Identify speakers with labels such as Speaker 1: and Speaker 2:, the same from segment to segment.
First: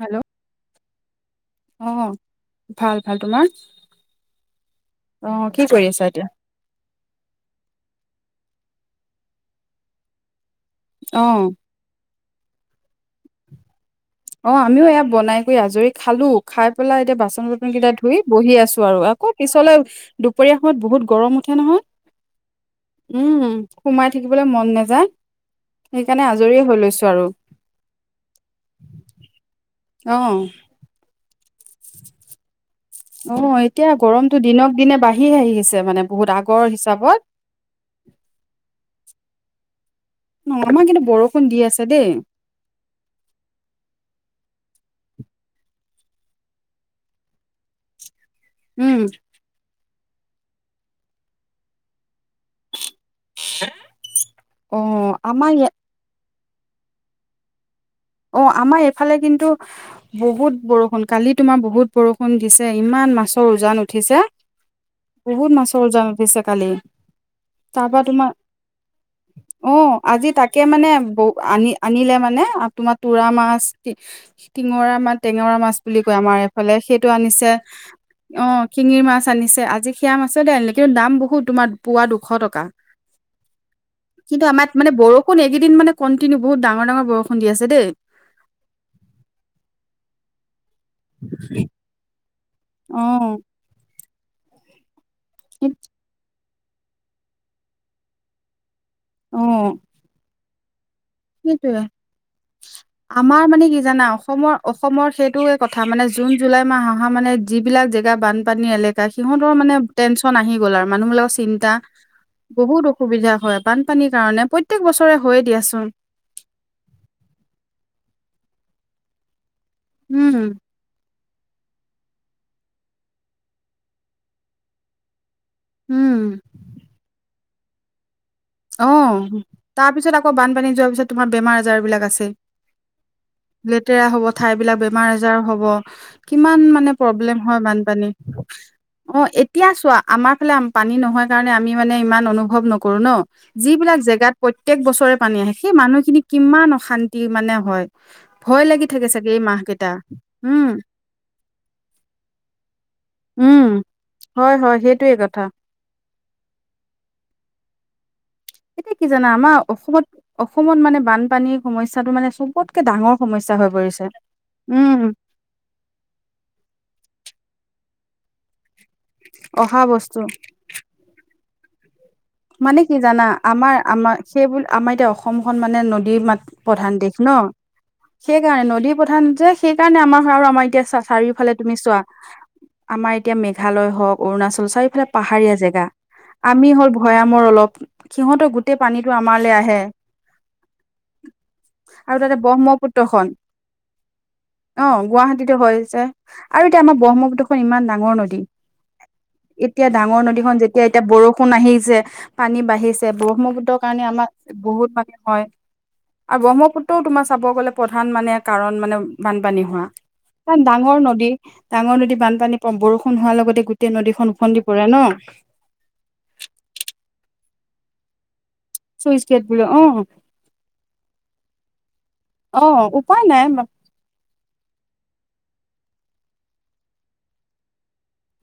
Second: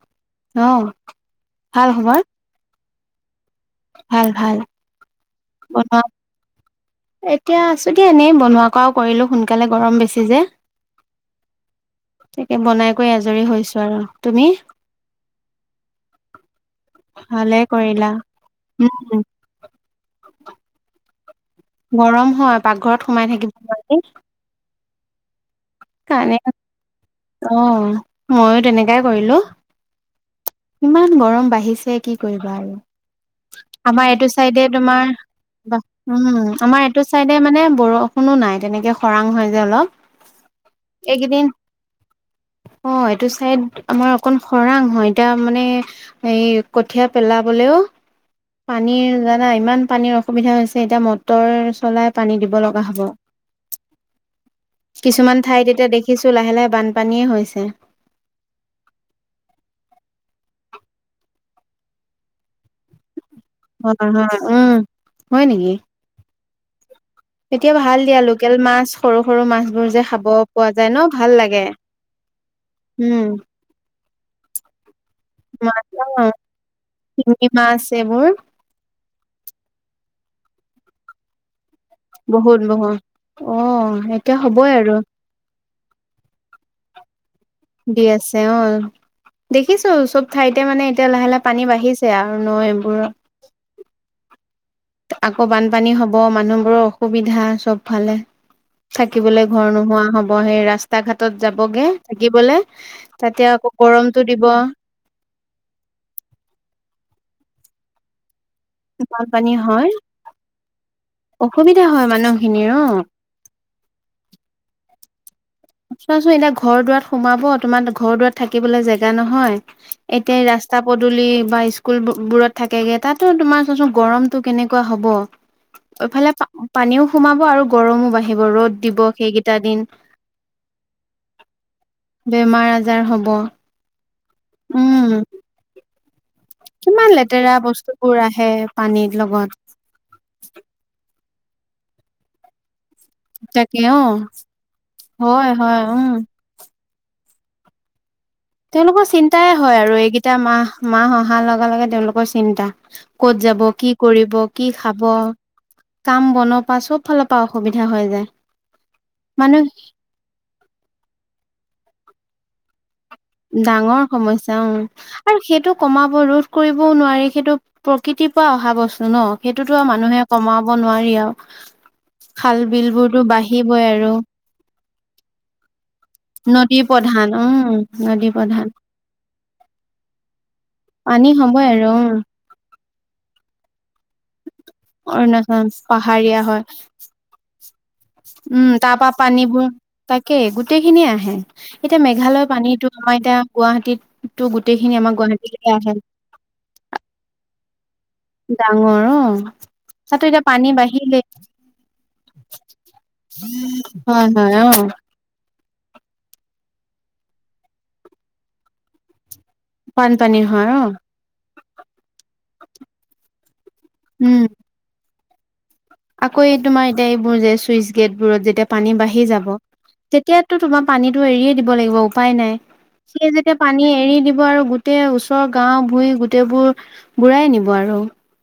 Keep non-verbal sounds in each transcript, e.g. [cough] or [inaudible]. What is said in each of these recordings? Speaker 1: Hello
Speaker 2: অ', ভাল খবৰ?
Speaker 1: অ'ভাল, ভাল। তোমাৰ?
Speaker 2: ভাল, ভাল।
Speaker 1: অ, কি কৰি
Speaker 2: বনোৱা
Speaker 1: আছা এতিয়া?
Speaker 2: এতিয়া আছোঁ দিয়া এনেই। বনোৱা কৱাওঁ কৰিলোঁ সোনকালে, গৰম বেছি যে
Speaker 1: অ'।
Speaker 2: তাকে বনাই কৰি আজৰি হৈছোঁ আৰু। তুমি?
Speaker 1: অ, আমিও এয়া বনাই কৰি আজৰি, খালোঁ। খাই পেলাই এতিয়া বাচন
Speaker 2: ভালে
Speaker 1: বৰ্তন কেইটা
Speaker 2: কৰিলা।
Speaker 1: ধুই, বহি আছোঁ আৰু
Speaker 2: উম,
Speaker 1: আকৌ পিছলৈ, দুপৰীয়া সময়ত বহুত গৰম উঠে নহয়।
Speaker 2: গৰম হয় পাকঘৰত সোমাই থাকিব নোৱাৰি।
Speaker 1: থাকিবলে মন নেযায়। সেইকাৰণে আজৰিয়ে হৈ লৈছোঁ আৰু
Speaker 2: অ'ময়ো তেনেকাই কৰিলোঁ।
Speaker 1: অ'।
Speaker 2: ইমান গৰম বাঢ়িছে কি কৰিবা আৰু?
Speaker 1: অ', এতিয়া
Speaker 2: আমাৰ এইটো
Speaker 1: গৰমটো
Speaker 2: চাইডে
Speaker 1: দিনক দিনে
Speaker 2: তোমাৰ,
Speaker 1: বাঢ়ি আহি আছে
Speaker 2: [unintelligible]
Speaker 1: মানে
Speaker 2: উম,
Speaker 1: বহুত আগৰ
Speaker 2: আমাৰ এইটো
Speaker 1: হিচাপত।
Speaker 2: চাইডে মানে মানে বৰষুণো নাই তেনেকে খৰাং হয় যে অলপ।
Speaker 1: উম, আমাৰ কিন্তু
Speaker 2: এইকেইদিন
Speaker 1: বৰষুণ দি আছে দেই।
Speaker 2: অ, এইটো চাইদ আমাৰ অকন খৰাং হয়। এতিয়া মানে, এই কঠিয়া পেলাবলেও
Speaker 1: উম,
Speaker 2: পানীৰ নাই ইমান পানীৰ অসুবিধা হৈছে, এতিয়া মটৰ চলাই পানী দিব লগা হ'ব।
Speaker 1: অ',
Speaker 2: কিছুমান
Speaker 1: আমাৰ
Speaker 2: ঠাইত
Speaker 1: ইয়া
Speaker 2: এতিয়া দেখিছো, লাহে লাহে বানপানীয়ে হৈছে।
Speaker 1: অ, আমাৰ এইফালে কিন্তু বহুত বৰষুণ, কালি তোমাৰ বহুত বৰষুণ দিছে। ইমান মাছ মাছৰ উজান
Speaker 2: হয়
Speaker 1: উঠিছে।
Speaker 2: হয় উম হয়
Speaker 1: বহুত মাছৰ উজান উঠিছে কালি।
Speaker 2: এতিয়া
Speaker 1: তাৰ
Speaker 2: ভাল
Speaker 1: পৰা
Speaker 2: দিয়া।
Speaker 1: তোমাৰ
Speaker 2: লোকেল মাছ সৰু সৰু মাছ
Speaker 1: অ
Speaker 2: বোৰ যে খাব
Speaker 1: আজি তাকে
Speaker 2: পোৱা
Speaker 1: মানে
Speaker 2: যায় ন?
Speaker 1: বৌ
Speaker 2: ভাল লাগে।
Speaker 1: আনি আনিলে মানে আ তোমাৰ
Speaker 2: উম
Speaker 1: তোৰা মাছ [unintelligible] টিঙৰা মাছ, টেঙৰা মাছ বুলি কয় আমাৰ এইফালে সেইটো আনিছে।
Speaker 2: শিঙি মাছ এইবোৰ
Speaker 1: অ। শিঙিৰ মাছ আনিছে, আজি সেয়া মাছকে আনিলে। কিন্তু, দাম বহুত তোমাৰ পোৱা দুশ
Speaker 2: বহুত
Speaker 1: টকা।
Speaker 2: বহুত। অ এতিয়া
Speaker 1: কিন্তু, আমাৰ
Speaker 2: হ'বই
Speaker 1: মানে
Speaker 2: আৰু
Speaker 1: বৰষুণ শুন এইগিদিন মানে কণ্টিনিউ বহুত ডাঙৰ, ডাঙৰ বৰষুণ দি আছে দেই।
Speaker 2: দি আছে অ, দেখিছোঁ চব ঠাইতে মানে এতিয়া লাহে লাহে পানী বাঢ়িছে। চে আৰু ন এইবোৰ
Speaker 1: অ
Speaker 2: আকৌ বানপানী হ'ব, মানুহবোৰৰ অসুবিধা চবফালে।
Speaker 1: অ
Speaker 2: থাকিবলৈ ঘৰ নোহোৱা হ'ব, সেই ৰাস্তা ঘাট তত
Speaker 1: সেইটোয়ে
Speaker 2: যাবগে থাকিবলে।
Speaker 1: আমাৰ
Speaker 2: তাতে
Speaker 1: মানে
Speaker 2: আকৌ
Speaker 1: কি জানা
Speaker 2: গৰমটো দিব।
Speaker 1: অসমৰ অসমৰ সেইটোৱে কথা মানে, জুন, জুলাই মাহ অহা মানে যিবিলাক জেগা বান পানী এলেকা,
Speaker 2: বানপানী
Speaker 1: সিহঁতৰ মানে
Speaker 2: হয়
Speaker 1: টেনচন আহি গ'ল আৰু মানুহবিলাক চিন্তা।
Speaker 2: অসুবিধা হয় মানুহখিনিৰ
Speaker 1: বহুত
Speaker 2: অ
Speaker 1: অসুবিধা হয় বানপানীৰ কাৰণে প্ৰত্যেক বছৰে হৈয়ে দিয়াচোন।
Speaker 2: চোৱাচোন এতিয়া ঘৰ দুৱাৰ সোমাব, তোমাৰ ঘৰ দুৱাৰত থাকিবলৈ জেগা নহয়। এতিয়া ৰাস্তা
Speaker 1: উম
Speaker 2: ৰাস্তা-পদূলি বা স্কুল বো বোৰত থাকেগে, তাতো তোমাৰ চোন গৰমতটো কেনেকুৱা হ'ব? এইফালে
Speaker 1: উম
Speaker 2: পানীও সোমাব আৰু গৰমো বাঢ়িব, ৰ'দ
Speaker 1: অ
Speaker 2: দিব সেইকেইটা দিন।
Speaker 1: তাৰ পিছত আকৌ বানপানী যোৱাৰ পিছত তোমাৰ বেমাৰ আজাৰ বিলাক আছে।
Speaker 2: বেমাৰ আজাৰ হ'ব
Speaker 1: লেতেৰা হব ঠাই বিলাক,
Speaker 2: উম
Speaker 1: বেমাৰ আজাৰ হ'ব। কিমান মানে
Speaker 2: কিমান
Speaker 1: প্ৰব্লেম
Speaker 2: লেতেৰা
Speaker 1: হয় বানপানী।
Speaker 2: বস্তুবোৰ আহে পানীৰ
Speaker 1: অ'
Speaker 2: লগত
Speaker 1: এতিয়া চোৱা আমাৰ ফালে আম পানী নহয় কাৰণে, আমি মানে ইমান অনুভৱ নকৰো ন?
Speaker 2: তাকে অ
Speaker 1: যিবিলাক জেগাত প্ৰত্যেক বছৰে পানী
Speaker 2: হয়
Speaker 1: আহে, সেই
Speaker 2: হয় উম
Speaker 1: মানুহখিনিক কিমান অশান্তি মানে হয়।
Speaker 2: [inaudible]
Speaker 1: ভয় লাগি
Speaker 2: তেওঁলোকৰ
Speaker 1: থাকে চাগে এই
Speaker 2: চিন্তাই
Speaker 1: মাহ
Speaker 2: হয়
Speaker 1: কেইটা
Speaker 2: আৰু এইকেইটা
Speaker 1: উম,
Speaker 2: মাহ, মাহ অহা লগা লগে তেওঁলোকৰ চিন্তা। ক'ত
Speaker 1: উম,
Speaker 2: যাব, কি কৰিব,
Speaker 1: হয়,
Speaker 2: কি
Speaker 1: হয়
Speaker 2: খাব?
Speaker 1: সেইটোয়ে কথা।
Speaker 2: কাম বনৰ পৰা চব ফালৰ পৰা অসুবিধা হৈ যায়।
Speaker 1: এতিয়া কি জানা, আমাৰ
Speaker 2: মানুহ
Speaker 1: অসমত অসমত মানে বানপানীৰ সমস্যাটো মানে চবত কে ডাঙৰ সমস্যা হৈ
Speaker 2: ডাঙৰ
Speaker 1: পৰিছে
Speaker 2: সমস্যা
Speaker 1: উম।
Speaker 2: আৰু সেইটো কমাব ৰোধ কৰিবও নোৱাৰি সেইটো প্ৰকৃতিৰ পৰা অহা বস্তু। ন সেইটোতো
Speaker 1: অহা
Speaker 2: আৰু
Speaker 1: বস্তু
Speaker 2: মানুহে কমাব নোৱাৰি আৰু। খাল
Speaker 1: মানে
Speaker 2: বিল
Speaker 1: কি জানা
Speaker 2: বোৰতো
Speaker 1: আমাৰ
Speaker 2: বাঢ়িবই আৰু।
Speaker 1: আমাৰ সেইবোৰ আমাৰ এতিয়া অসমখন মানে নদী মাত
Speaker 2: নদী
Speaker 1: প্ৰধান দেশ ন
Speaker 2: উম নদী
Speaker 1: সেইকাৰণে
Speaker 2: প্ৰধান
Speaker 1: নদী প্ৰধান যে সেইকাৰণে আমাৰ হয় আৰু আমাৰ এতিয়া
Speaker 2: পানী
Speaker 1: চাৰিওফালে
Speaker 2: হ'বই
Speaker 1: তুমি
Speaker 2: আৰু
Speaker 1: চোৱা।
Speaker 2: উম
Speaker 1: আমাৰ এতিয়া মেঘালয় হওক অৰুণাচল চাৰিওফালে পাহাৰীয়া
Speaker 2: অৰুণাচল
Speaker 1: জেগা।
Speaker 2: পাহাৰীয়া হয়
Speaker 1: আমি হ'ল ভৈয়ামৰ অলপ সিহঁতৰ
Speaker 2: উম,
Speaker 1: গোটেই
Speaker 2: তাৰ পৰা
Speaker 1: পানীটো আমাৰলে
Speaker 2: পানীবোৰ
Speaker 1: আহে।
Speaker 2: তাকে গোটেইখিনিয়ে আহে। এতিয়া
Speaker 1: আৰু তাতে
Speaker 2: মেঘালয়ৰ পানীটো আমাৰ
Speaker 1: ব্ৰহ্মপুত্ৰখন
Speaker 2: এতিয়া গুৱাহাটীতটো
Speaker 1: অ
Speaker 2: গোটেইখিনি আমাৰ
Speaker 1: গুৱাহাটীতো
Speaker 2: গুৱাহাটীলৈ আহে।
Speaker 1: হৈছে। আৰু এতিয়া আমাৰ ব্ৰহ্মপু্খন ইমান ডাঙৰ নৈ।
Speaker 2: ডাঙৰ অ',
Speaker 1: এতিয়া ডাঙৰ
Speaker 2: তাতো এতিয়া
Speaker 1: নদীখন
Speaker 2: পানী
Speaker 1: যেতিয়া এতিয়া
Speaker 2: বাঢ়িলেই
Speaker 1: বৰষুণ আহি যে পানী বাঢ়িছে ব্ৰহ্মপুত্ৰৰ কাৰণে
Speaker 2: হয়,
Speaker 1: আমাৰ
Speaker 2: হয়
Speaker 1: বহুত
Speaker 2: অ',
Speaker 1: মানে হয় আৰু ব্ৰহ্মপুত্ৰও তোমাৰ চাব গ'লে প্ৰধান মানে কাৰণ মানে বানপানী হোৱা
Speaker 2: বানপানী
Speaker 1: কাৰণ
Speaker 2: হয় অ'।
Speaker 1: ডাঙৰ নদী ডাঙৰ নদীত বানপানী প বৰষুণ হোৱাৰ লগতে গো টেই নদীখন
Speaker 2: উম,
Speaker 1: ওফন্দি পৰে ন
Speaker 2: আকৌ এই তোমাৰ এতিয়া এইবোৰ যে চুইচ গেটবোৰত যেতিয়া পানী
Speaker 1: চুইচ
Speaker 2: বাঢ়ি
Speaker 1: গেট
Speaker 2: যাব
Speaker 1: বোলে অ
Speaker 2: তেতিয়াটো তোমাৰ পানীটো এৰিয়ে দিব লাগিব উপায় নাই।
Speaker 1: অ উপায়
Speaker 2: সেই
Speaker 1: নাই
Speaker 2: যেতিয়া পানী এৰি দি ব আৰু গোটেই ওচৰৰ গাও ভুই গোটেইবোৰ বুৰাই নিব আৰু।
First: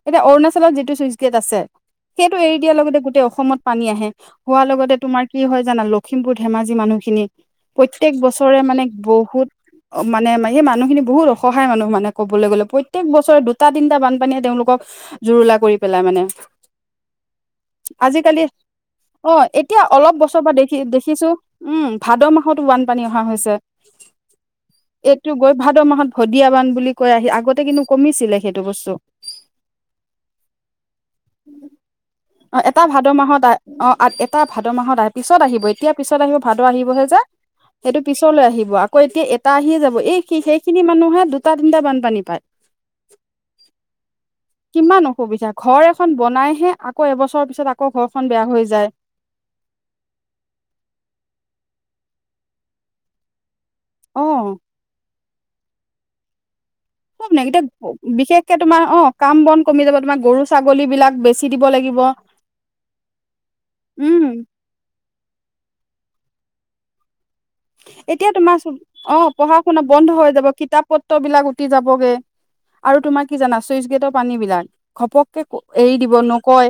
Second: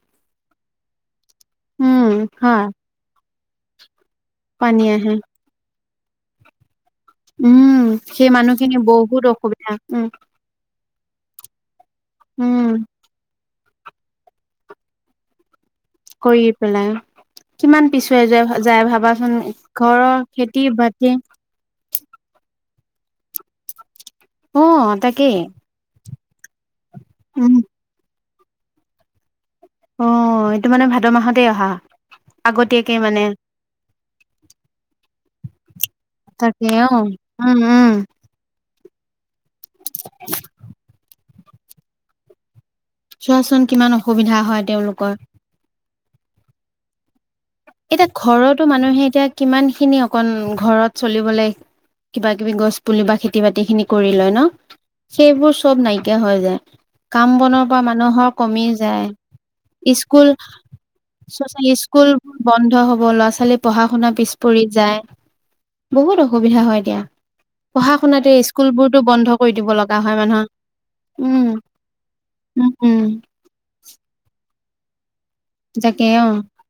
Speaker 1: এতিয়া অৰুণাচলত যিটো চুইচ গেট আছে,
Speaker 2: উম,
Speaker 1: সেইটো এৰি
Speaker 2: হয়
Speaker 1: দিয়াৰ লগতে গোটেই অসমত পানী আহে। হোৱাৰ
Speaker 2: পানী
Speaker 1: লগতে
Speaker 2: আহে।
Speaker 1: তোমাৰ কি হয় জানা লখিমপুৰ ধেমাজি মানুহ খিনি
Speaker 2: উম,
Speaker 1: প্ৰত্যেক
Speaker 2: সেই
Speaker 1: বছৰে
Speaker 2: মানুহখিনি
Speaker 1: মানে বহুত
Speaker 2: অসুবিধা উম,
Speaker 1: মানে এই মানুহখিনি বহুত অসহায় মানুহ মানে ক'বলৈ গ'লে
Speaker 2: উম,
Speaker 1: প্ৰতে ক বছৰে দুটা তিনিটা বানপানীয়ে তেওঁলোকক জুৰুলা কৰি পেলাই মানে
Speaker 2: কৰি পেলাই। কিমান পিছুৱাই
Speaker 1: আজিকালি
Speaker 2: যোৱা যায়
Speaker 1: অ
Speaker 2: ভাবাচোন
Speaker 1: এতিয়া
Speaker 2: ঘৰৰ
Speaker 1: অলপ বছৰৰ পৰা
Speaker 2: খেতি
Speaker 1: দেখি
Speaker 2: বাতি
Speaker 1: দেখিছো উম ভাদ মাহতো বানপানী অহা হৈছে।
Speaker 2: অ',
Speaker 1: এইটো
Speaker 2: তাকেই।
Speaker 1: গৈ ভাদ মাহত ভদিয়াবান বুলি কৈ আহি
Speaker 2: উম,
Speaker 1: আগতে কিন্তু কমিছিলে সেইটো বস্তু।
Speaker 2: অ', এইটো মানে ভাদ মাহতেই অহা।
Speaker 1: অ', এটা
Speaker 2: আগতীয়াকে
Speaker 1: ভাদ
Speaker 2: মানে।
Speaker 1: মাহত আহ অ এটা ভাদ মাহত আহে পিছত আহিব এতিয়া পিছত আহিব ভাদ
Speaker 2: তাকে অ',
Speaker 1: আহিবহে যে।
Speaker 2: উম উম।
Speaker 1: ওচৰলৈ আহিব আকৌ এতিয়া এটা আহিয়ে যাব। এই সেইখিনি মানুহে দুটা তিনিটা বানপানী পায়।
Speaker 2: চোৱাচোন কিমান অসুবিধা। হয়
Speaker 1: কিমান
Speaker 2: তেওঁলোকৰ।
Speaker 1: অসুবিধা ঘৰ এখন বনাইহে আকৌ এবছৰৰ পিছত আকৌ
Speaker 2: এতিয়া
Speaker 1: ঘৰখন বেয়া
Speaker 2: ঘৰতো
Speaker 1: হৈ যায়
Speaker 2: মানুহে এতিয়া কিমান খিনি অকন ঘৰত চলিবলে কিবা কিবি গছ পুলি বা খ খেতি বাতি খিনি কৰি
Speaker 1: অ
Speaker 2: লয় ন, সেইবোৰ চব নাইকিয়া হৈ যায়। কাম
Speaker 1: চব নে
Speaker 2: বনৰ
Speaker 1: এতিয়া
Speaker 2: পৰা মানুহৰ
Speaker 1: বিশেষকে
Speaker 2: কমি
Speaker 1: তোমাৰ অ
Speaker 2: যায়,
Speaker 1: কাম বন কমি যাব তোমাৰ
Speaker 2: স্কুল
Speaker 1: গৰু ছাগলী বিলাক বেচি
Speaker 2: চচ
Speaker 1: দিব লাগিব
Speaker 2: স্কুলবোৰ বন্ধ হ'ব ল'ৰা ছোৱালী পঢ়া শুনা
Speaker 1: উম
Speaker 2: পিছ পৰি যায় বহুত অসুবিধা হয় দিয়া পঢ়া
Speaker 1: এতিয়া
Speaker 2: শুনাতে
Speaker 1: তোমাৰ
Speaker 2: স্কুলবোৰতো
Speaker 1: অ
Speaker 2: বন্ধ কৰি
Speaker 1: পঢ়া
Speaker 2: দিব
Speaker 1: শুনা
Speaker 2: লগা
Speaker 1: বন্ধ
Speaker 2: হয়,
Speaker 1: হৈ
Speaker 2: মানুহৰ
Speaker 1: যাব কিতাপ পত্ৰ বিলাক
Speaker 2: উম
Speaker 1: উটি যাবগে
Speaker 2: উম,
Speaker 1: আৰু
Speaker 2: উম
Speaker 1: তোমাৰ কি জানা, চুইচ গেটৰ পানী বিলাক ঘপক কে এৰি
Speaker 2: তাকে
Speaker 1: দিব
Speaker 2: অ
Speaker 1: নকয়,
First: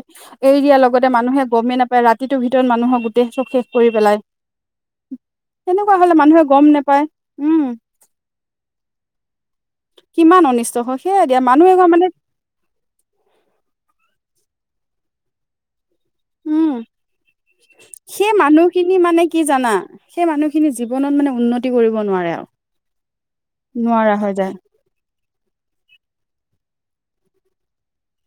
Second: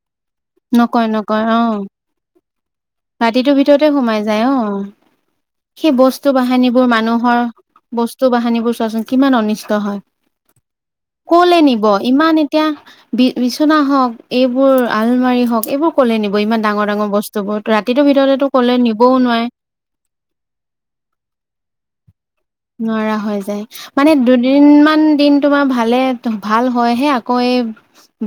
Speaker 1: এৰি দিয়াৰ লগতে
Speaker 2: নকয়
Speaker 1: মানুহে
Speaker 2: নকয় অ
Speaker 1: গমেই নাপায়, ৰাতিটোৰ ভিতৰত মানুহক
Speaker 2: ৰাতিটোৰ ভিতৰতে সোমাই যায় অ', সেই
Speaker 1: তেনেকুৱা হলে
Speaker 2: বস্তু
Speaker 1: মানুহে গম
Speaker 2: বাহিনীবোৰ
Speaker 1: নেপায়
Speaker 2: মানুহৰ
Speaker 1: উম
Speaker 2: বস্তু বাহানীবোৰ চোৱাচোন, কিমান অনিষ্ট হয়
Speaker 1: কিমান অনিষ্ট হয়, সেয়াই দিয়া
Speaker 2: কলে
Speaker 1: মানুহ এ
Speaker 2: নিব
Speaker 1: মানে
Speaker 2: ইমান এতিয়া বি বিচনা হওক, এইবোৰ আলমাৰি হওক এইবোৰ ক'লে নিব ইমান
Speaker 1: উম
Speaker 2: ডাঙৰ, ডাঙৰ বস্তু বোৰ, ৰাতিটোৰ
Speaker 1: সেই
Speaker 2: ভিতৰতে টো ক'লে
Speaker 1: মানুহখিনি
Speaker 2: নিবও
Speaker 1: মানে কি
Speaker 2: নোৱাৰে
Speaker 1: জানা সেই মানুহখিনি জীৱনত মানে, উন্নতি কৰিব নোৱাৰে আৰু
Speaker 2: নোৱাৰা হৈ যায়, মানে
Speaker 1: নোৱাৰা হৈ যায়
Speaker 2: দুদিনমান দিন তোমাৰ ভালে ভাল হয়, হে আকৌ এই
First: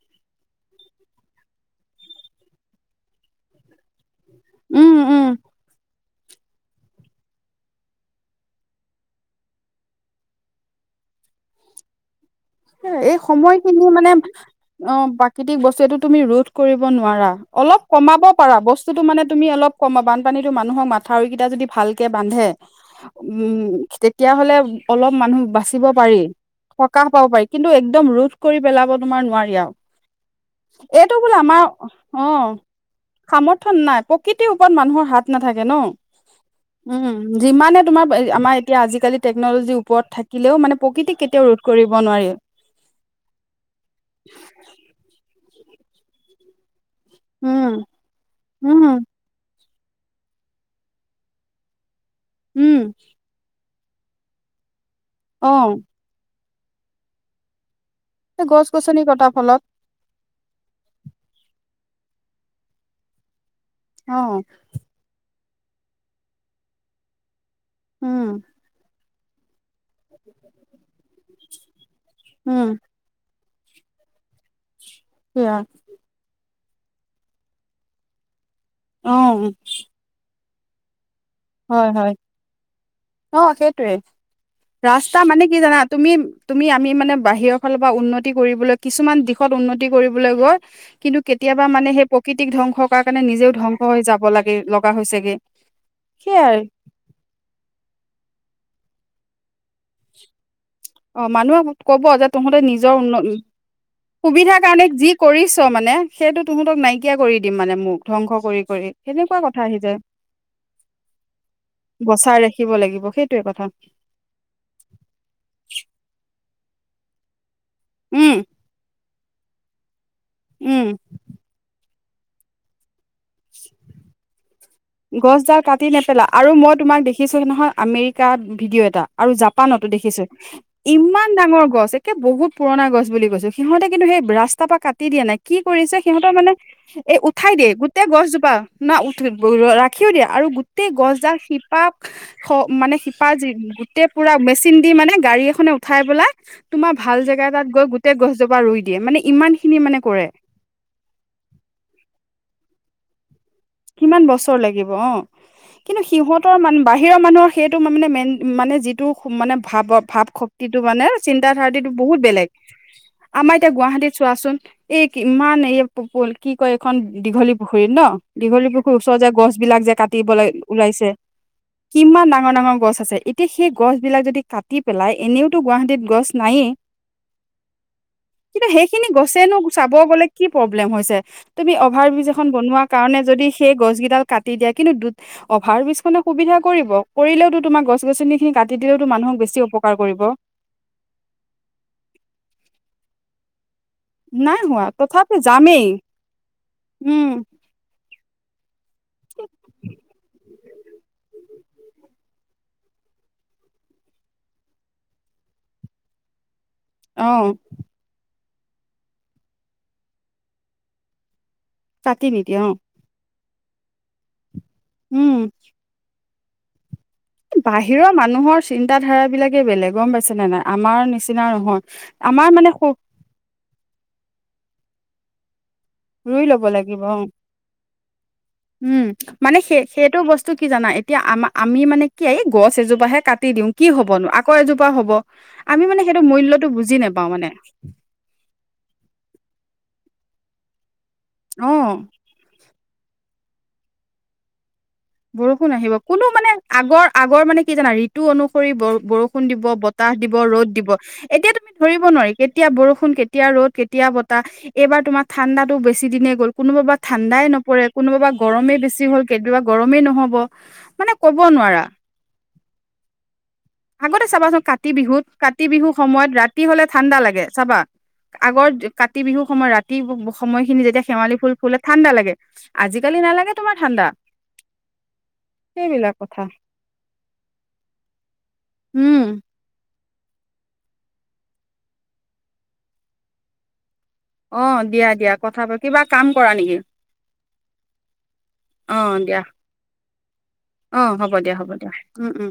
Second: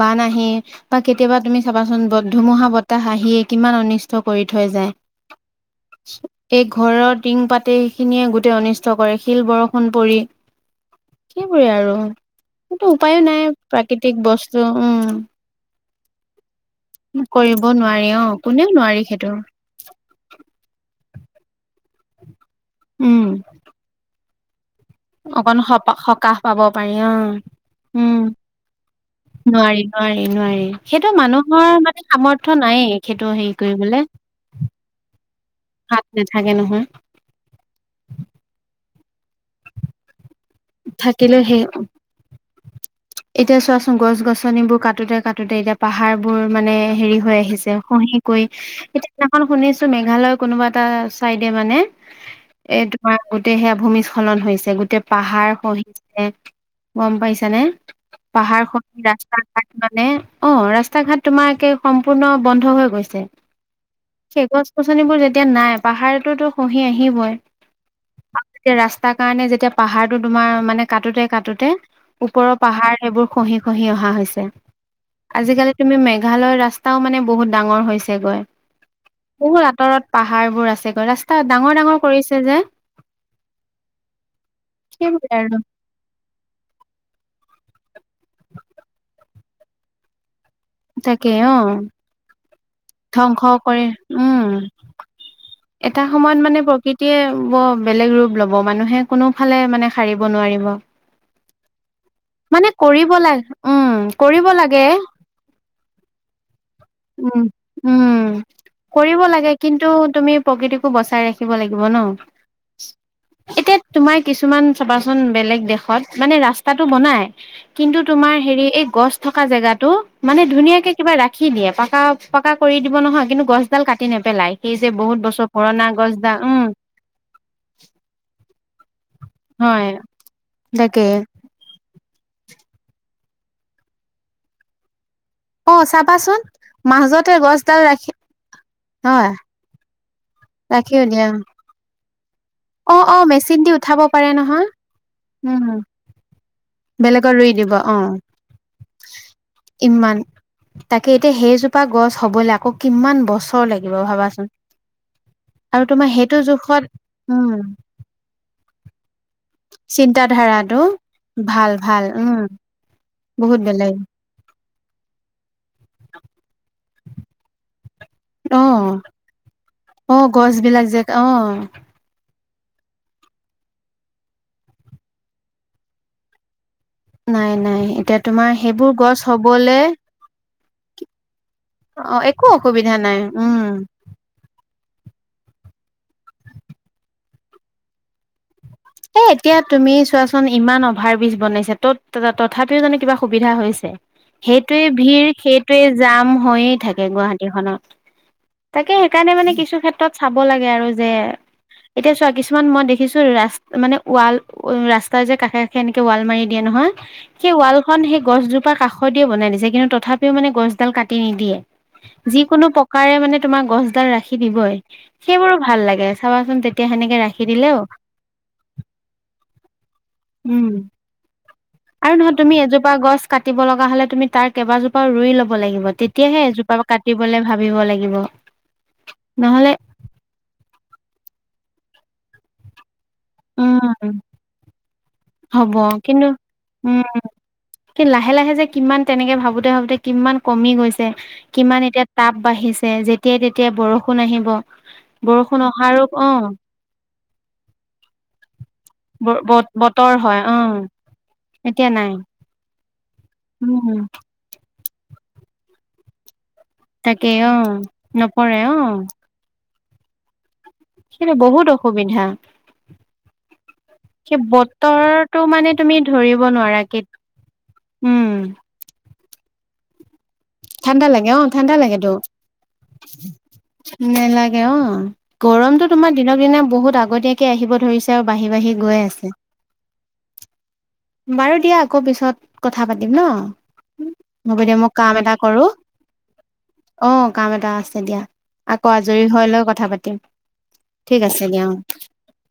Speaker 2: বান আহি, বা কেতিয়াবা তুমি চাবাচোন ধুমুহা বতাহ আহি কিমান অনিষ্ট কৰি থৈ যায়,
Speaker 1: উম উম
Speaker 2: এই ঘৰৰ টিং পাতে খিনিয়ে গোটেই অনিষ্ট নষ্ট কৰে, শিল বৰষুণ পৰি সেইবোৰে আৰু সেইটো
Speaker 1: এই
Speaker 2: উপায়ো নাই,
Speaker 1: সময়খিনি মানে
Speaker 2: প্ৰাকৃতিক বস্তু
Speaker 1: অ
Speaker 2: উম
Speaker 1: প্ৰাকৃতিক বস্তুটো তুমি ৰোধ কৰিব নোৱাৰা,
Speaker 2: কৰিব
Speaker 1: অলপ
Speaker 2: নোৱাৰি অ
Speaker 1: কমাব পাৰা
Speaker 2: কোনেও নোৱাৰি
Speaker 1: বস্তুতটো মানে
Speaker 2: সেইটো
Speaker 1: তুমি অলপ বানপানীতো মানুহক মাথাউৰিকেইটা যদি ভালকে বান্ধে উম তেতিয়া হলে অলপ মানুহ
Speaker 2: অকন
Speaker 1: বাচিব
Speaker 2: সপা
Speaker 1: পাৰি,
Speaker 2: সকাহ পাব পাৰি
Speaker 1: সকাহ
Speaker 2: অ
Speaker 1: পাব পাৰি কিন্তু একদম
Speaker 2: উম
Speaker 1: ৰোধ কৰি পেলাব তোমাৰ নোৱাৰি, আৰু
Speaker 2: নোৱাৰি নোৱাৰি সেইটো
Speaker 1: এইটো বোল আমাৰ
Speaker 2: মানুহৰ মানে সামৰ্থ
Speaker 1: অ'
Speaker 2: নায়েই সেইটো হেৰি
Speaker 1: সামৰ্থ্য
Speaker 2: কৰিবলে
Speaker 1: নাই, প্ৰকৃতিৰ ওপৰত মানুহৰ হাত নাথাকে ন
Speaker 2: হাত নাথাকে নহয়
Speaker 1: উম উম, যিমানে তোমাৰ আমাৰ এতিয়া, আজিকালি টেকন'লজিৰ ওপৰত থাকে থাকিলেও মানে প্ৰকৃতিক
Speaker 2: থাকিলেও
Speaker 1: কেতিয়াও ৰোধ
Speaker 2: সেই
Speaker 1: কৰিব নোৱাৰি
Speaker 2: এতিয়া, চোৱাচোন গছ গছনিবোৰ কাটোতে কাটোতে এতিয়া পাহাৰ বোৰ মানে হেৰি হৈ
Speaker 1: উম,
Speaker 2: আহিছে, খঁহি গৈ
Speaker 1: উম,
Speaker 2: এতিয়া সিদিনাখন শুনিছো, মেঘালয়ৰ কোনোবা এটা চাইডে মানে
Speaker 1: উম,
Speaker 2: এই গোটেই সেয়া ভূমিস্খলন হৈছে গোটেই পাহাৰ
Speaker 1: অ',
Speaker 2: গম পাইছানে,
Speaker 1: এই
Speaker 2: পাহাৰ
Speaker 1: গছ গছনি কটাৰ
Speaker 2: ৰাস্তা
Speaker 1: ফলত
Speaker 2: ঘাটমান নে অ' ৰাস্তা ঘাট তোমাৰে সম্পূৰ্ণ বন্ধ হৈ গৈছে
Speaker 1: অ',
Speaker 2: সেই গছ গছনিবোৰ যেতিয়া নাই, পাহাৰতোতো খহি আহিবই
Speaker 1: উম,
Speaker 2: ৰাস্তা তাৰ কাৰণে যেতিয়া, পাহাৰটো তোমাৰ মানে কাটোতে কাটোতে ওপৰৰ
Speaker 1: উম,
Speaker 2: পাহাৰ সেইবোৰ খহি খহি অহা হৈছে,
Speaker 1: সেয়া
Speaker 2: আজিকালি তুমি মেগ মেঘালয় ৰাস্তাও মানে, বহুত ডাঙৰ হৈছে গৈ
Speaker 1: অ',
Speaker 2: বহুত আঁতৰত পাহাৰ বোৰ আছেগৈ, ৰাস্তা ডাঙৰ
Speaker 1: হয়,
Speaker 2: ডাঙৰ
Speaker 1: হয়,
Speaker 2: কৰিছে যে
Speaker 1: অ' সেইটোৱে ৰাস্তা
Speaker 2: সেইবোৰে
Speaker 1: মানে
Speaker 2: আৰু
Speaker 1: কি জানা তুমি তুমি আমি মানে, বাহিৰৰ ফালৰ পৰা উন্নতি কৰিবলৈ কিছুমান দিশত উন্নতি কৰিবলৈ গৈ কিন্তু
Speaker 2: তাকে অ
Speaker 1: কেতিয়াবা মানে, সেই প্ৰকৃতিক ধ্বংস কাৰ কাৰণে নিজেও
Speaker 2: কৰে
Speaker 1: ধ্বংস হৈ যাব
Speaker 2: উম
Speaker 1: লাগে লগা হৈছেগে
Speaker 2: এটা সময়ত
Speaker 1: সেইয়াই
Speaker 2: মানে, প্ৰকৃতিয়ে ব বেলেগ ৰূপ ল'ব মানুহে কোনোফালে মানে সাৰিব নোৱাৰিব।
Speaker 1: অ', মানুহ ক'ব যে তহঁতে
Speaker 2: মানে
Speaker 1: নিজৰ
Speaker 2: কৰিব
Speaker 1: উন্ন
Speaker 2: লাগে উম কৰিব
Speaker 1: সুবিধাৰ
Speaker 2: লাগে
Speaker 1: কাৰণে যি কৰিছ মানে সেইটো তহঁতক নাইকিয়া কৰি
Speaker 2: উম
Speaker 1: দিম মানে, মোক
Speaker 2: উম
Speaker 1: ধ্বংস কৰি কৰি
Speaker 2: কৰিব
Speaker 1: সেনেকুৱা
Speaker 2: লাগে
Speaker 1: কথা আহি
Speaker 2: কিন্তু
Speaker 1: যায়।
Speaker 2: তুমি প্ৰকৃতিকো বচাই ৰাখিব লাগিব ন
Speaker 1: বচাই ৰাখিব লাগিব সেইটোয়ে কথা
Speaker 2: এতিয়া তোমাৰ কিছুমান চাবাচোন বেলেগ দেশত মানে ৰাস্তাটো বনাই কিন্তু
Speaker 1: উম
Speaker 2: তুমাৰ হেৰি, এই গছ থকা জেগা টো মানে
Speaker 1: উম
Speaker 2: ধুনীয়াকে কিবা ৰাখি দিয়ে, পকা পকা কৰি দিব নহয় কিন্তু গছডাল কাটি নেপেলাই। সেই যে বহুত বছৰ
Speaker 1: গছডাল কাটি
Speaker 2: পুৰণা
Speaker 1: নেপেলাই
Speaker 2: গছডাল
Speaker 1: আৰু
Speaker 2: উম
Speaker 1: মই তোমাক দেখিছো নহয়, আমেৰিকা ভিডিঅ' এটা আৰু জাপানতো
Speaker 2: হয়
Speaker 1: দেখিছো
Speaker 2: তাকে
Speaker 1: ইমান ডাঙৰ গছ বহুত পুৰণা গছ বুলি কৈছে। সিহঁতে কিন্তু ৰাস্তাৰপৰা কাটি দিয়া নাই। কি
Speaker 2: অ
Speaker 1: কৰিছে সিহঁতৰ
Speaker 2: চাবাচোন
Speaker 1: মানে এ,
Speaker 2: মাজতে
Speaker 1: উঠাই দিয়ে
Speaker 2: গছডাল
Speaker 1: গোটেই
Speaker 2: ৰাখি
Speaker 1: গছজোপা, না
Speaker 2: হয়
Speaker 1: ৰাখিও দিয়ে আৰু গোটেই
Speaker 2: ৰাখিও দিয়া
Speaker 1: গছডাল শিপা
Speaker 2: অ
Speaker 1: মানে
Speaker 2: অ
Speaker 1: শিপা
Speaker 2: মেচিন দি উঠাব
Speaker 1: গোটেই
Speaker 2: পাৰে
Speaker 1: পুৰা
Speaker 2: নহয়
Speaker 1: মেচিন দি মানে গাড়ী
Speaker 2: উম
Speaker 1: এখনে উঠাই পেলাই তোমাৰ ভাল
Speaker 2: বেলেগত
Speaker 1: জেগা
Speaker 2: ৰুই
Speaker 1: এটাত
Speaker 2: দিব
Speaker 1: গৈ
Speaker 2: অ
Speaker 1: গোটেই গছজোপা ৰুই দিয়ে, মানে ইমানখিনি মানে
Speaker 2: ইমান
Speaker 1: কৰে।
Speaker 2: তাকে এতিয়া সেইজোপা গছ হ'বলৈ আকৌ কিমান বছৰ লাগিব
Speaker 1: কিমান
Speaker 2: ভাবাচোন
Speaker 1: বছৰ লাগিব অ'।
Speaker 2: আৰু
Speaker 1: কিন্তু
Speaker 2: তোমাৰ সেইটো
Speaker 1: সিহঁতৰ মান
Speaker 2: জোখত
Speaker 1: বাহিৰৰ মানুহৰ
Speaker 2: উম
Speaker 1: সেইটো মানে মেইন মানে যিটো মানে ভাৱৰ ভাৱ শক্তিটো
Speaker 2: চিন্তাধাৰাটো
Speaker 1: মানে
Speaker 2: ভাল
Speaker 1: চিন্তাধাৰটো
Speaker 2: ভাল
Speaker 1: বহুত
Speaker 2: উম
Speaker 1: বেলেগ। আমাৰ
Speaker 2: বহুত
Speaker 1: এতিয়া
Speaker 2: বেলেগ
Speaker 1: গুৱাহাটীত চোৱাচোন এই ইমান এই কি কয় এইখন, দীঘলী পুখুৰীত ন
Speaker 2: অ
Speaker 1: দীঘলী পুখুৰীৰ ওচৰত যে গছবিলাক যে
Speaker 2: অ
Speaker 1: কাটিব
Speaker 2: গছ বিলাক যে
Speaker 1: ওলাইছে
Speaker 2: অ
Speaker 1: কিমান ডাঙৰ ডাঙৰ গছ আছে, এতিয়া সেই গছবিলাক যদি কাটি পেলাই, এনেওতো গুৱাহাটীত গছ নায়েই।
Speaker 2: নাই নাই। এতিয়া তোমাৰ
Speaker 1: কিন্তু
Speaker 2: সেইবোৰ
Speaker 1: সেইখিনি
Speaker 2: গছ
Speaker 1: গছেনো
Speaker 2: হ'বলে
Speaker 1: চাব গ'লে কি প্ৰব্লেম হৈছে, তুমি অভাৰ
Speaker 2: অ
Speaker 1: ব্ৰীজ
Speaker 2: একো
Speaker 1: এখন বনোৱা
Speaker 2: অসুবিধা নাই
Speaker 1: কাৰণে যদি
Speaker 2: উম
Speaker 1: সেই গছ কেইডাল কাটি দিয়া কিন্তু দু অভাৰ ব্ৰিজখনে সুবিধা কৰিব, কৰিলেওতো তোমাৰ গছ গছনিখিনি কাট তেতিয়াওতো
Speaker 2: এ
Speaker 1: মানুহক
Speaker 2: এতিয়া
Speaker 1: বেছি
Speaker 2: তুমি
Speaker 1: অপকাৰ কৰিব।
Speaker 2: চোৱাচোন ইমান অভাৰ ব্ৰিজ বনাইছে ত'ত তথাপিও জানো কিবা সুবিধা হৈছে?
Speaker 1: নাই
Speaker 2: সেইটোৱে
Speaker 1: হোৱা
Speaker 2: ভিৰ,
Speaker 1: তথাপি
Speaker 2: সেইটোৱে
Speaker 1: যামেই
Speaker 2: জাম হৈয়ে থাকে
Speaker 1: উম
Speaker 2: গুৱাহাটীখনত। তাকে সেইকাৰণে মানে কিছু ক্ষেত্ৰত চাব লাগে আৰু যে, এতিয়া চোৱা কিছুমান মই দেখিছো ৰাছ মানে ৱাল ৰাস্তাৰ যে কাষে কাষে এনেকে ৱাল মাৰি দিয়ে নহয়,
Speaker 1: অ
Speaker 2: সেই ৱাল খন সেই গছজোপা কাষৰ দিয়ে বনাই দিছে কিন্তু তথাপিও মানে গছডাল কাটি নিদিয়ে।
Speaker 1: কাটি নিদিয়ে
Speaker 2: যিকোনো
Speaker 1: অ
Speaker 2: প্ৰকাৰে মানে তোমাৰ গছডাল ৰাখি দিবই,
Speaker 1: উম
Speaker 2: সেইবোৰো ভাল লাগে। চাবাচোন তেতিয়া সেনেকে ৰাখি দিলেও
Speaker 1: বাহিৰৰ মানুহৰ চিন্তা ধাৰাবিলাকে বেলেগ গম পাইছা? নিচিনা নাই।
Speaker 2: উম
Speaker 1: আমাৰ নিচিনা নহয়,
Speaker 2: আৰু
Speaker 1: আমাৰ
Speaker 2: তুমি
Speaker 1: মানে
Speaker 2: এজোপা
Speaker 1: সৰু
Speaker 2: গছ কাটিব লগা হ'লে তুমি তাৰ কেইবাজোপা ৰুই ল'ব লাগিব, তেত তেতিয়াহে
Speaker 1: ৰুই ল'ব
Speaker 2: এজোপা
Speaker 1: লাগিব অ
Speaker 2: কাটিবলে ভাবিব লাগিব,
Speaker 1: উম মানে
Speaker 2: নহ'লে
Speaker 1: সেই সেইটো বস্তু কি জানা, এতিয়া আম-আমি মানে কি এই গছ এজোপাহে কাট দিওঁ কি
Speaker 2: উম
Speaker 1: হ'বনো, আকৌ এজোপা হ'ব।
Speaker 2: হ'ব
Speaker 1: আমি মানে সেইটো
Speaker 2: কিন্তু
Speaker 1: মূল্যটো বুজি
Speaker 2: উম
Speaker 1: নেপাওঁ মানে।
Speaker 2: কি লাহে লাহে যে কিমান তেনেকে ভাবোঁতে ভাবোঁতে কিমান কমি গৈছে, কিমান
Speaker 1: অ
Speaker 2: এতিয়া তাপ বাঢ়িছে। ছে যেতিয়াই তেতিয়া বৰষুণ আহিব, বৰষুণ
Speaker 1: আহিব
Speaker 2: অহাৰো,
Speaker 1: কোনো মানে
Speaker 2: অ'।
Speaker 1: আগৰ আগৰ মানে কি জানা ঋতু অনুসৰি বৰ
Speaker 2: ব
Speaker 1: বৰষুণ দিব,
Speaker 2: বত
Speaker 1: বতাহ
Speaker 2: বতৰ
Speaker 1: দিব,
Speaker 2: হয় অ
Speaker 1: ৰ'দ দিব, এতিয়া তুমি ধৰিব নোৱাৰি। কেতিয়া বৰষুণ, কেতিয়া ৰ'দ,
Speaker 2: উম
Speaker 1: কেতিয়া বতাহ, এইবাৰ তোমাৰ ঠাণ্ডাটো বেছি দিনে গ'ল। কোনোবাবা
Speaker 2: তাকে
Speaker 1: ঠাণ্ডাই
Speaker 2: অ
Speaker 1: নপৰে, কোনোবাবা
Speaker 2: নপৰে অ
Speaker 1: গৰমেই বেছি হ'ল, কেতিয়াবা গৰমেই নহ'ব। মানে
Speaker 2: সেইটো
Speaker 1: ক'ব
Speaker 2: বহুত
Speaker 1: নোৱাৰা
Speaker 2: অসুবিধা।
Speaker 1: আগতে
Speaker 2: সেই
Speaker 1: চাবাচোন কাতি বিহুত
Speaker 2: বতৰটো
Speaker 1: কাতি
Speaker 2: মানে
Speaker 1: বিহুৰ
Speaker 2: তুমি
Speaker 1: সময়ত
Speaker 2: ধৰিব
Speaker 1: ৰাতি
Speaker 2: নোৱাৰা
Speaker 1: হ'লে
Speaker 2: কি
Speaker 1: ঠাণ্ডা লাগে চাবা।
Speaker 2: উম
Speaker 1: আগৰ কাতি বিহু সময় ৰাতি সময়খিনি যেতিয়া
Speaker 2: ঠাণ্ডা লাগে
Speaker 1: শেৱালি
Speaker 2: অ
Speaker 1: ফুল ফুলে ঠাণ্ডা
Speaker 2: লাগেতো
Speaker 1: লাগে, আজিকালি নালাগে তোমাৰ ঠাণ্ডা।
Speaker 2: নালাগে অ'। গৰমটো
Speaker 1: সেইবিলাক
Speaker 2: তোমাৰ দিনক
Speaker 1: কথা
Speaker 2: দিনা বহুত আগতীয়াকে আহিব ধৰিছে আৰু বাঢ়ি বাঢ়ি গৈ
Speaker 1: উম
Speaker 2: আছে। বাৰু দিয়া আকৌ পিছত কথা পাতিম ন'।
Speaker 1: অ
Speaker 2: হ'ব দিয়া মই কাম এটা
Speaker 1: দিয়া কথা
Speaker 2: কৰো।
Speaker 1: পা কিবা কাম কৰা নেকি
Speaker 2: অ' কাম এটা আছে দিয়া।
Speaker 1: অ
Speaker 2: আকৌ আজৰি
Speaker 1: দিয়া
Speaker 2: হৈ লৈ কথা পাতিম।
Speaker 1: অ
Speaker 2: ঠিক
Speaker 1: হ'ব
Speaker 2: আছে দিয়া
Speaker 1: হ'ব
Speaker 2: অ'।
Speaker 1: উম, উম।